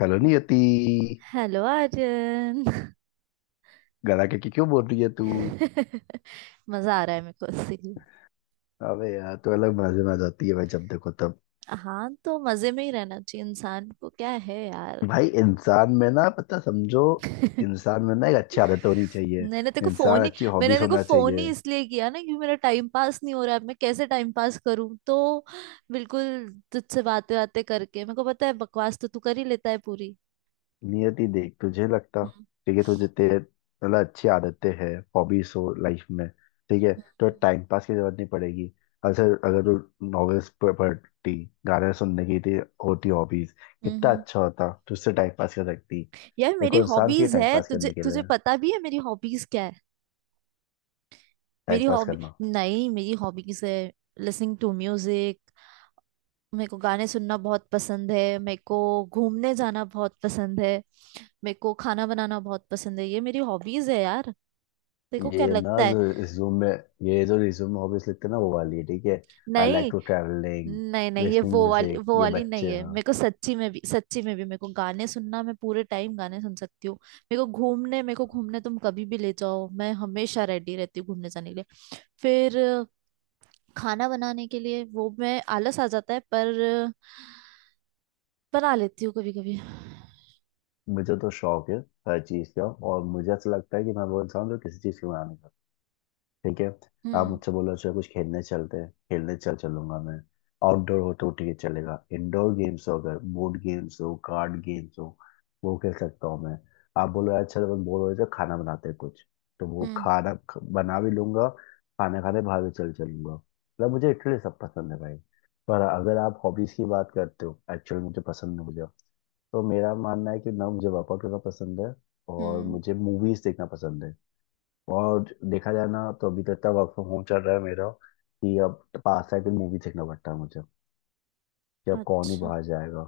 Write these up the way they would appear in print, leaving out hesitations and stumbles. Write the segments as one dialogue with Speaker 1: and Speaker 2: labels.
Speaker 1: Hello Niyati.
Speaker 2: Hello Arjun.
Speaker 1: गला के क्यों बोल रही है तू।
Speaker 2: मजा आ रहा है मेरे को इसीलिए।
Speaker 1: अबे यार, तू अलग मजे में आ जाती है भाई जब देखो तब।
Speaker 2: हाँ, तो मजे में ही रहना चाहिए इंसान को, क्या है यार।
Speaker 1: भाई इंसान में ना पता समझो। इंसान में ना एक अच्छी आदत होनी चाहिए।
Speaker 2: मैंने तेरे को फोन
Speaker 1: इंसान
Speaker 2: ही
Speaker 1: अच्छी
Speaker 2: मैंने
Speaker 1: हॉबीज
Speaker 2: तेरे को
Speaker 1: होना
Speaker 2: फोन
Speaker 1: चाहिए।
Speaker 2: ही इसलिए किया ना, क्योंकि मेरा टाइम पास नहीं हो रहा है। अब मैं कैसे टाइम पास करूं तो। बिल्कुल। तुझसे बातें बातें करके मेरे को पता है, बकवास तो तू कर ही लेता है पूरी।
Speaker 1: नियति देख, तुझे लगता
Speaker 2: हम्म।
Speaker 1: ठीक है तुझे तेरे मतलब अच्छी आदतें हैं हॉबीज हो लाइफ में, ठीक है, तो
Speaker 2: हम्म,
Speaker 1: टाइम पास की जरूरत नहीं पड़ेगी। अगर अगर तू नॉवेल्स पढ़ती, गाने सुनने की थी, होती हॉबीज,
Speaker 2: हम्म,
Speaker 1: कितना
Speaker 2: हम्म।
Speaker 1: अच्छा होता, तू उससे टाइम पास कर सकती।
Speaker 2: यार, मेरी
Speaker 1: देखो इंसान चाहिए
Speaker 2: हॉबीज
Speaker 1: टाइम
Speaker 2: है।
Speaker 1: पास
Speaker 2: तुझे
Speaker 1: करने के
Speaker 2: तुझे
Speaker 1: लिए।
Speaker 2: पता भी है मेरी हॉबीज क्या है।
Speaker 1: टाइम
Speaker 2: मेरी
Speaker 1: पास
Speaker 2: हॉबी,
Speaker 1: करना।
Speaker 2: नहीं, मेरी हॉबीज है लिसनिंग टू म्यूजिक। मेरे को गाने सुनना बहुत पसंद है। मेरे को घूमने जाना बहुत पसंद है। मेरे को खाना बनाना बहुत पसंद है। ये मेरी हॉबीज है यार। देखो क्या
Speaker 1: ये ना
Speaker 2: लगता है।
Speaker 1: जो रिज्यूम में, ये जो रिज्यूम में हॉबीज लिखते हैं ना वो वाली है, ठीक है। आई लाइक
Speaker 2: नहीं।
Speaker 1: टू ट्रैवलिंग,
Speaker 2: नहीं, नहीं, ये
Speaker 1: लिसनिंग
Speaker 2: वो वाली,
Speaker 1: म्यूजिक,
Speaker 2: वो
Speaker 1: ये
Speaker 2: वाली नहीं
Speaker 1: बच्चे
Speaker 2: है।
Speaker 1: हैं।
Speaker 2: मेरे को सच्ची में भी, सच्ची में भी मेरे को गाने सुनना, मैं पूरे टाइम गाने सुन सकती हूँ। मेरे को घूमने तुम कभी भी ले जाओ, मैं हमेशा रेडी रहती हूँ घूमने जाने के लिए। फिर खाना बनाने के लिए वो मैं आलस आ जाता है, पर बना लेती हूँ कभी कभी।
Speaker 1: मुझे तो शौक है हर चीज का। और मुझे ऐसा लगता है कि मैं वो इंसान हूँ जो किसी चीज की मना नहीं करता, ठीक है। आप
Speaker 2: हम्म।
Speaker 1: मुझसे बोलो चलो कुछ खेलने चलते हैं, खेलने चल चलूंगा मैं। आउटडोर हो तो ठीक है चलेगा, इंडोर गेम्स हो, अगर बोर्ड गेम्स हो, कार्ड गेम्स हो, वो खेल सकता हूँ मैं। आप बोलो यार चलो बस बोर हो रहे हैं, तो खाना बनाते हैं कुछ, तो वो
Speaker 2: हम्म।
Speaker 1: खाना बना भी लूंगा। खाना खाने बाहर भी चल चलूंगा, मतलब मुझे इटली सब पसंद है भाई। पर अगर आप हॉबीज की बात करते हो एक्चुअली मुझे पसंद है मुझे, तो मेरा मानना है कि ना मुझे वर्कआउट करना पसंद है। और
Speaker 2: हम्म।
Speaker 1: मुझे मूवीज देखना पसंद है। और देखा जाए ना तो अभी तो इतना वर्क फ्रॉम होम चल रहा है मेरा कि अब पास आके मूवी देखना पड़ता है मुझे, कि अब कौन ही
Speaker 2: अच्छा।
Speaker 1: बाहर जाएगा।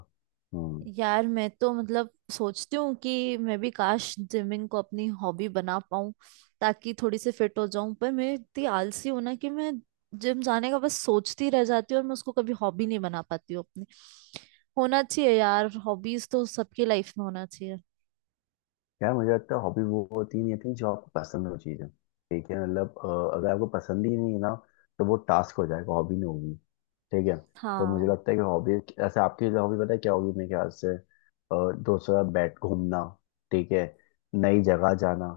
Speaker 1: हम्म।
Speaker 2: यार, मैं तो मतलब सोचती हूँ कि मैं भी काश जिमिंग को अपनी हॉबी बना पाऊँ, ताकि थोड़ी सी फिट हो जाऊं। पर मैं इतनी आलसी हूं ना, कि मैं जिम जाने का बस सोचती रह जाती हूँ, और मैं उसको कभी हॉबी नहीं बना पाती हूँ अपनी। होना चाहिए यार, हॉबीज तो सबकी लाइफ में होना चाहिए।
Speaker 1: यार मुझे लगता है हॉबी वो होती नहीं होती जो आपको पसंद हो चीज़ें, ठीक है, मतलब अगर आपको पसंद ही नहीं है ना तो वो टास्क हो जाएगा, हॉबी नहीं होगी, ठीक है। तो मुझे
Speaker 2: हाँ।
Speaker 1: लगता है कि हॉबी, ऐसे आपकी हॉबी पता है क्या होगी मेरे ख्याल से, दोस्तों के साथ बैठ घूमना, ठीक है, नई जगह जाना,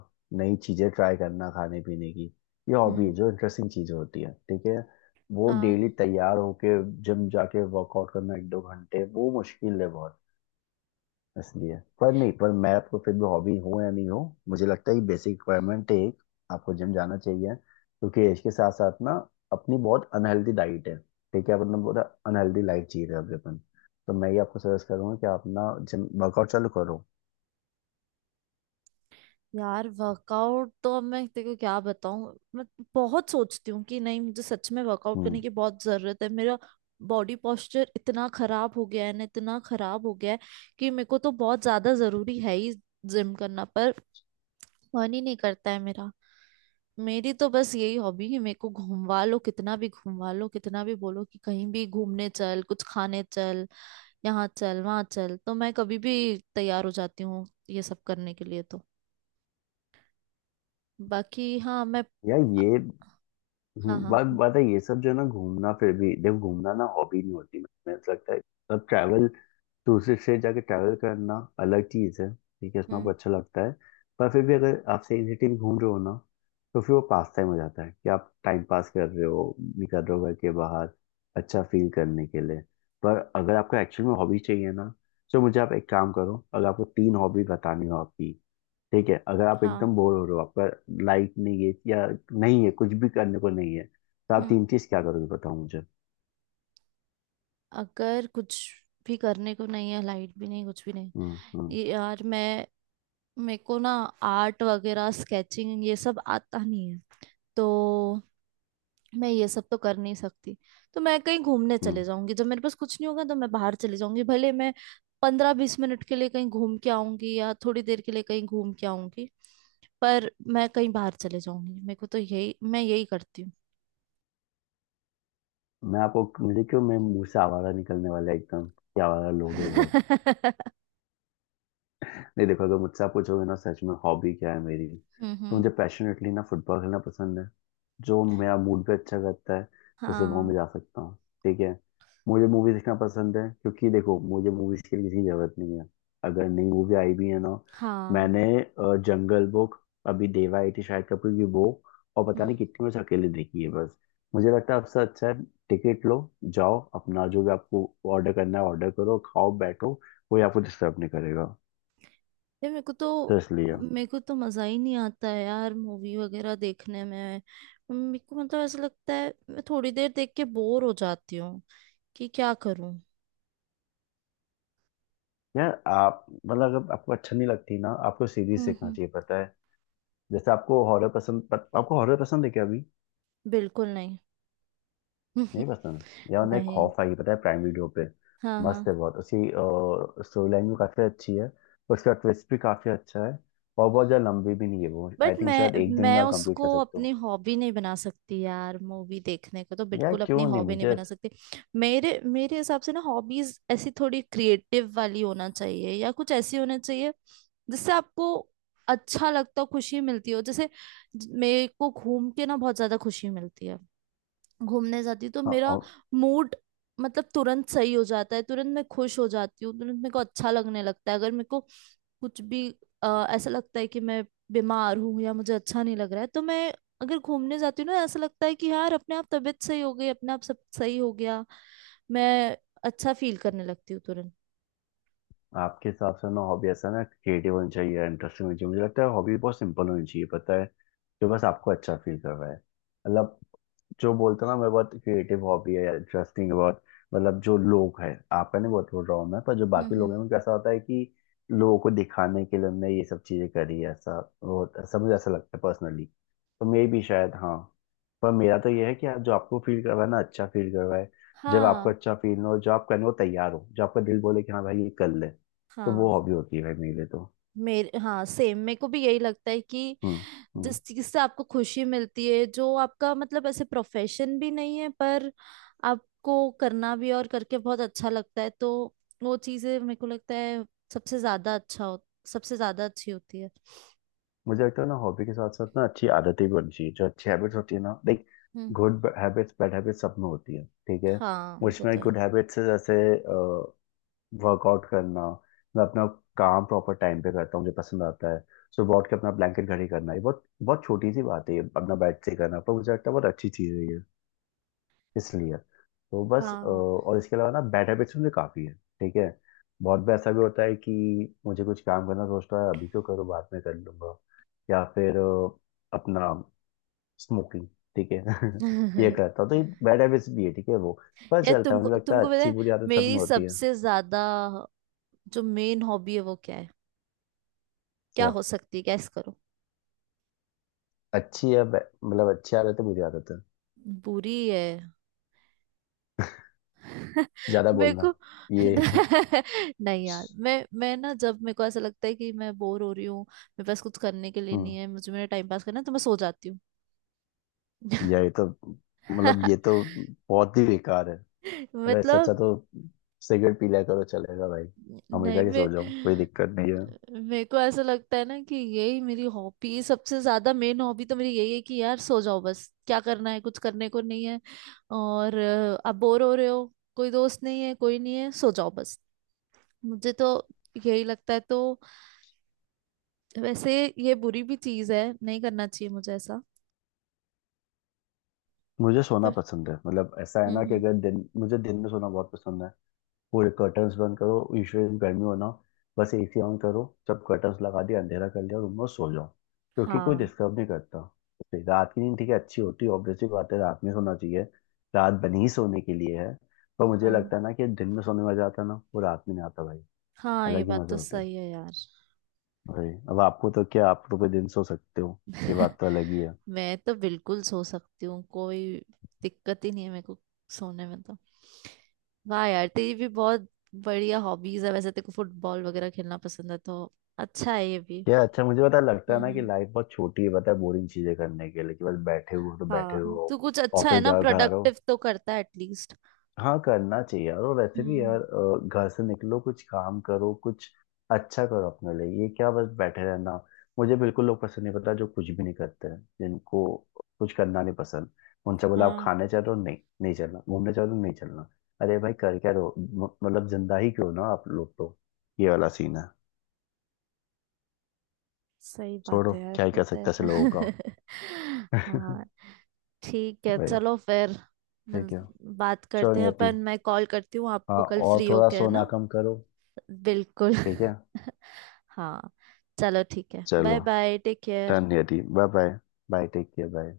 Speaker 1: नई चीज़ें ट्राई करना खाने पीने की, ये हॉबी है,
Speaker 2: हम्म।
Speaker 1: जो इंटरेस्टिंग चीज़ें होती है, ठीक है। वो डेली
Speaker 2: हाँ।
Speaker 1: तैयार होके जिम जाके वर्कआउट करना एक दो घंटे, वो मुश्किल है बहुत इसलिए। पर नहीं, पर मैं आपको फिर भी, हॉबी हो या नहीं हो, मुझे लगता है ये बेसिक रिक्वायरमेंट है एक, आपको जिम जाना चाहिए, क्योंकि इसके साथ साथ ना अपनी बहुत अनहेल्दी डाइट है, ठीक है, मतलब बहुत अनहेल्दी लाइफ जी रहे हैं अभी अपन। तो मैं ये आपको सजेस्ट करूंगा कि आप ना जिम वर्कआउट चालू करो।
Speaker 2: यार, वर्कआउट तो अब मैं तेरे को क्या बताऊं। मैं बहुत सोचती हूँ कि नहीं, मुझे सच में वर्कआउट करने
Speaker 1: हम्म।
Speaker 2: की बहुत जरूरत है। मेरा बॉडी पोस्चर इतना खराब हो गया है ना, इतना खराब हो गया है कि मेरे को तो बहुत ज्यादा जरूरी है ही जिम करना। पर मन ही नहीं करता है मेरा। मेरी तो बस यही हॉबी है, मेरे को घूमवा लो कितना भी, घूमवा लो कितना भी, बोलो कि कहीं भी घूमने चल, कुछ खाने चल, यहाँ चल, वहाँ चल, तो मैं कभी भी तैयार हो जाती हूँ ये सब करने के लिए। तो बाकी हाँ मैं।
Speaker 1: यार ये,
Speaker 2: हाँ, हाँ।
Speaker 1: बात बात है ये सब जो है ना, घूमना, फिर भी देखो घूमना ना हॉबी नहीं होती मुझे ऐसा लगता है। अब ट्रैवल, दूसरे स्टेट जाके ट्रैवल करना अलग चीज़ है, ठीक है, उसमें आपको
Speaker 2: हम्म।
Speaker 1: अच्छा लगता है। पर फिर भी अगर आप सही सिटी में घूम रहे हो ना, तो फिर वो पास टाइम हो जाता है कि आप टाइम पास कर रहे हो, निकल रहे हो घर के बाहर अच्छा फील करने के लिए। पर अगर आपको एक्चुअली में हॉबी चाहिए ना, तो मुझे आप एक काम करो, अगर आपको तीन हॉबी बतानी हो आपकी, ठीक है, अगर आप
Speaker 2: हाँ।
Speaker 1: एकदम बोर हो रहे हो, आपका लाइट नहीं है या नहीं है कुछ भी, करने को नहीं है, तो आप
Speaker 2: हम्म।
Speaker 1: तीन चीज क्या करोगे बताओ मुझे।
Speaker 2: अगर कुछ भी करने को नहीं है, लाइट भी नहीं, कुछ भी नहीं।
Speaker 1: हम्म हम्म
Speaker 2: ये, यार, मैं, मेरे को ना आर्ट वगैरह, स्केचिंग, ये सब आता नहीं है, तो मैं ये सब तो कर नहीं सकती। तो मैं कहीं घूमने
Speaker 1: हम्म।
Speaker 2: चले जाऊंगी, जब मेरे पास कुछ नहीं होगा तो मैं बाहर चले जाऊंगी, भले मैं 15-20 मिनट के लिए कहीं घूम के आऊंगी, या थोड़ी देर के लिए कहीं घूम के आऊंगी, पर मैं कहीं बाहर चले जाऊंगी। मेरे को तो यही, मैं यही करती हूँ।
Speaker 1: मैं आपको, देखो मैं, मुंह से आवारा निकलने वाला है एकदम, क्या आवारा लोग है बहुत। नहीं देखो, अगर मुझसे आप पूछोगे ना सच में हॉबी क्या है मेरी,
Speaker 2: हम्म,
Speaker 1: तो मुझे पैशनेटली ना फुटबॉल खेलना पसंद है, जो मेरा मूड पे अच्छा करता है, जैसे वो
Speaker 2: हाँ,
Speaker 1: मैं जा सकता हूँ, ठीक है। मुझे मूवी देखना पसंद है, क्योंकि देखो मुझे मूवीज के लिए किसी की जरूरत नहीं है। अगर नई मूवी आई भी है ना,
Speaker 2: हाँ।
Speaker 1: मैंने जंगल बुक, अभी देवा आई थी शाहिद कपूर की, वो और पता नहीं
Speaker 2: हम्म।
Speaker 1: कितनी बस अकेले देखी है बस। मुझे लगता है आपसे अच्छा है, टिकट लो जाओ, अपना जो भी आपको ऑर्डर करना है ऑर्डर करो, खाओ बैठो, कोई आपको डिस्टर्ब नहीं करेगा,
Speaker 2: यार
Speaker 1: तो इसलिए।
Speaker 2: मेरे को तो मजा ही नहीं आता है यार मूवी वगैरह देखने में। मेरे को मतलब ऐसा लगता है मैं थोड़ी देर देख के बोर हो जाती हूँ, कि क्या करूँ।
Speaker 1: यार आप मतलब अगर आपको अच्छा नहीं लगती ना, आपको सीरीज
Speaker 2: हम्म।
Speaker 1: सीखना
Speaker 2: हम्म।
Speaker 1: चाहिए पता है। जैसे आपको हॉरर पसंद आपको हॉरर पसंद है क्या अभी?
Speaker 2: बिल्कुल नहीं।
Speaker 1: नहीं पसंद। यार उन्हें
Speaker 2: नहीं।
Speaker 1: खौफ आई पता है प्राइम वीडियो पे,
Speaker 2: हाँ, हाँ।
Speaker 1: मस्त है बहुत उसकी। स्टोरी लाइन भी काफी अच्छी है, उसका ट्विस्ट भी काफी अच्छा है, और बहुत ज्यादा लंबी भी नहीं है वो, आई
Speaker 2: बट
Speaker 1: थिंक
Speaker 2: मैं
Speaker 1: शायद एक दिन
Speaker 2: मैं
Speaker 1: में आप कंप्लीट
Speaker 2: उसको
Speaker 1: कर सकते
Speaker 2: अपनी
Speaker 1: हो।
Speaker 2: हॉबी नहीं बना सकती यार, मूवी देखने को तो
Speaker 1: यार
Speaker 2: बिल्कुल अपनी
Speaker 1: क्यों नहीं
Speaker 2: हॉबी नहीं
Speaker 1: मुझे।
Speaker 2: बना सकती। मेरे मेरे हिसाब से ना हॉबीज ऐसी थोड़ी क्रिएटिव वाली होना चाहिए, या कुछ ऐसी होना चाहिए जिससे आपको अच्छा लगता हो, खुशी मिलती हो। जैसे मेरे को घूम के ना बहुत ज्यादा खुशी मिलती है। घूमने जाती हूँ तो
Speaker 1: हाँ।
Speaker 2: मेरा मूड मतलब तुरंत सही हो जाता है। तुरंत मैं खुश हो जाती हूँ, तुरंत मेरे को अच्छा लगने लगता है। अगर मेरे को कुछ भी ऐसा लगता है कि मैं बीमार हूँ, या मुझे अच्छा नहीं लग रहा है, तो मैं अगर घूमने जाती हूँ ना, ऐसा लगता है कि यार अपने आप तबीयत सही हो गई, अपने आप सब सही हो गया। मैं अच्छा फील करने लगती हूँ तुरंत।
Speaker 1: आपके हिसाब से ना हॉबी ऐसा ना क्रिएटिव होनी चाहिए इंटरेस्टिंग होनी चाहिए, मुझे लगता है हॉबी बहुत सिंपल होनी चाहिए पता है, जो बस आपको अच्छा फील कर रहा है, मतलब जो बोलते हैं ना मैं, बहुत क्रिएटिव हॉबी है इंटरेस्टिंग है बहुत, मतलब जो लोग हैं, आपका नहीं बहुत बोल रहा हूँ मैं, पर जो
Speaker 2: हम्म।
Speaker 1: बाकी लोग
Speaker 2: हम्म।
Speaker 1: हैं उनको ऐसा होता है कि लोगों को दिखाने के लिए हमने ये सब चीजें करी है ऐसा, वो ऐसा मुझे ऐसा लगता है पर्सनली तो, मे भी शायद, हाँ। पर मेरा तो ये है कि आप जो आपको फील करवाए ना अच्छा फील करवाए, जब आपको
Speaker 2: हाँ।
Speaker 1: अच्छा फील हो, जो आप करने को तैयार हो, जो आपका दिल बोले कि हाँ भाई ये कर ले, तो वो
Speaker 2: हाँ।
Speaker 1: हॉबी होती है भाई मेरे लिए तो।
Speaker 2: मेरे, हाँ, सेम, मेरे को भी यही लगता है कि
Speaker 1: हम्म हम्म।
Speaker 2: जिस चीज से आपको खुशी मिलती है, जो आपका मतलब ऐसे प्रोफेशन भी नहीं है, पर आपको करना भी, और करके बहुत अच्छा लगता है, तो वो चीजें मेरे को लगता है सबसे ज्यादा अच्छा हो, सबसे ज्यादा अच्छी होती है।
Speaker 1: मुझे लगता है ना हॉबी के साथ साथ ना अच्छी आदतें भी होनी चाहिए, जो अच्छी हैबिट्स होती है ना like,
Speaker 2: hmm.
Speaker 1: Good habits bad habits सब में होती है ठीक है।
Speaker 2: हाँ, वो
Speaker 1: मुझमें
Speaker 2: तो है।
Speaker 1: गुड हैबिट्स है जैसे वर्कआउट करना, मैं अपना काम प्रॉपर टाइम पे करता हूँ, मुझे पसंद आता है। सुबह उठ के अपना ब्लैंकेट घड़ी करना, ये बहुत बहुत छोटी सी बात है ये अपना बेड से करना, पर मुझे लगता है बहुत अच्छी चीज़ है ये इसलिए। तो बस
Speaker 2: हाँ।
Speaker 1: और इसके अलावा ना बैड हैबिट्स मुझे काफ़ी है, ठीक है। बहुत बार ऐसा भी होता है कि मुझे कुछ काम करना सोचता है अभी क्यों करूँ बाद में कर लूंगा, या फिर अपना स्मोकिंग, ठीक है ये करता हूँ, तो ये बैड हैबिट्स भी है, ठीक है वो। पर
Speaker 2: ये,
Speaker 1: चलता है,
Speaker 2: तुमको
Speaker 1: मुझे लगता है
Speaker 2: तुमको पता
Speaker 1: अच्छी
Speaker 2: है
Speaker 1: बुरी आदत सब में
Speaker 2: मेरी
Speaker 1: होती है।
Speaker 2: सबसे ज्यादा जो मेन हॉबी है वो क्या है, क्या
Speaker 1: क्या?
Speaker 2: हो सकती है, गैस करो।
Speaker 1: अच्छी है मतलब अच्छी आदत है बुरी आदत है?
Speaker 2: बुरी है।
Speaker 1: ज़्यादा
Speaker 2: मेरे को
Speaker 1: बोलना, ये
Speaker 2: नहीं यार, मैं ना, जब मेरे को ऐसा लगता है कि मैं बोर हो रही हूँ, मेरे पास कुछ करने के लिए
Speaker 1: हम्म,
Speaker 2: नहीं है, मुझे मेरा टाइम पास करना है, तो मैं सो जाती हूँ।
Speaker 1: ये तो, मतलब ये तो बहुत ही बेकार है। अरे इससे अच्छा
Speaker 2: मतलब।
Speaker 1: तो सिगरेट पी लिया करो, चलेगा भाई। हमेशा
Speaker 2: नहीं
Speaker 1: की
Speaker 2: मैं,
Speaker 1: सो जाओ, कोई दिक्कत नहीं है।
Speaker 2: मेरे को ऐसा लगता है ना कि यही मेरी हॉबी, सबसे ज्यादा मेन हॉबी तो मेरी यही है, कि यार सो जाओ बस, क्या करना है, कुछ करने को नहीं है, और अब बोर हो रहे हो, कोई दोस्त नहीं है, कोई नहीं है, सो जाओ बस। मुझे तो यही लगता है, तो वैसे ये बुरी भी चीज है, नहीं करना चाहिए मुझे ऐसा।
Speaker 1: मुझे सोना
Speaker 2: पर।
Speaker 1: पसंद है, मतलब ऐसा है
Speaker 2: हम्म।
Speaker 1: ना कि
Speaker 2: हम्म।
Speaker 1: अगर दिन, मुझे दिन में सोना बहुत पसंद है। पूरे कर्टन्स बंद करो, यूजुअली गर्मी होना, बस एसी ऑन करो, जब कर्टन्स लगा दिया अंधेरा कर लिया रूम में, सो जाओ, क्योंकि कोई
Speaker 2: हाँ।
Speaker 1: डिस्टर्ब नहीं करता। तो रात की नींद ठीक है अच्छी होती है, ऑब्वियसली बात है रात में सोना चाहिए, रात बनी ही सोने के लिए है, पर मुझे
Speaker 2: हाँ।
Speaker 1: लगता है ना कि दिन में सोने में मजा आता है ना वो रात में नहीं आता भाई,
Speaker 2: हाँ, ये
Speaker 1: अलग ही
Speaker 2: बात
Speaker 1: मजा
Speaker 2: तो
Speaker 1: होता है।
Speaker 2: सही है यार।
Speaker 1: भाई अब आपको तो क्या, आप तो कोई दिन सो सकते हो, ये बात तो अलग ही है।
Speaker 2: मैं तो बिल्कुल सो सकती हूँ, कोई दिक्कत ही नहीं है मेरे को सोने में। तो वाह यार, तेरी भी बहुत बढ़िया हॉबीज है, वैसे तेरे को फुटबॉल वगैरह खेलना पसंद है, तो अच्छा है ये भी।
Speaker 1: क्या अच्छा? मुझे पता है, लगता
Speaker 2: हम्म।
Speaker 1: है ना कि
Speaker 2: हम्म।
Speaker 1: लाइफ बहुत छोटी है पता है बोरिंग चीजें करने के लिए, कि बस बैठे हुए हो तो बैठे हुए
Speaker 2: हाँ,
Speaker 1: हो,
Speaker 2: तू कुछ अच्छा है
Speaker 1: ऑफिस
Speaker 2: ना,
Speaker 1: जाओ घर आ रहे
Speaker 2: प्रोडक्टिव
Speaker 1: हो।
Speaker 2: तो करता है एटलीस्ट।
Speaker 1: हाँ करना चाहिए यार, और वैसे भी
Speaker 2: हम्म।
Speaker 1: यार घर से निकलो, कुछ काम करो, कुछ अच्छा करो अपने लिए, ये क्या बस बैठे रहना। मुझे बिल्कुल लोग पसंद नहीं पता जो कुछ भी नहीं करते हैं, जिनको कुछ करना नहीं पसंद। उनसे बोला आप
Speaker 2: हाँ
Speaker 1: खाने चलो, नहीं नहीं चलना, घूमने चलो, नहीं चलना। अरे भाई कर क्या रहो मतलब जिंदा ही क्यों ना आप लोग तो, ये वाला सीन है।
Speaker 2: सही बात
Speaker 1: छोड़ो
Speaker 2: है यार,
Speaker 1: क्या ही कर
Speaker 2: होता है
Speaker 1: सकते हैं
Speaker 2: ऐसा।
Speaker 1: ऐसे लोगों का।
Speaker 2: हाँ। ठीक है,
Speaker 1: भाई,
Speaker 2: चलो फिर।
Speaker 1: ठीक
Speaker 2: मिल-
Speaker 1: है।
Speaker 2: बात
Speaker 1: चलो
Speaker 2: करते हैं
Speaker 1: नियति,
Speaker 2: अपन, मैं कॉल करती हूँ
Speaker 1: हाँ
Speaker 2: आपको कल
Speaker 1: और
Speaker 2: फ्री
Speaker 1: थोड़ा
Speaker 2: होके, है ना।
Speaker 1: सोना कम करो।
Speaker 2: बिल्कुल।
Speaker 1: ठीक है।
Speaker 2: हाँ। चलो ठीक है,
Speaker 1: चलो,
Speaker 2: bye bye, take care.
Speaker 1: Done यदि bye bye, bye take care bye.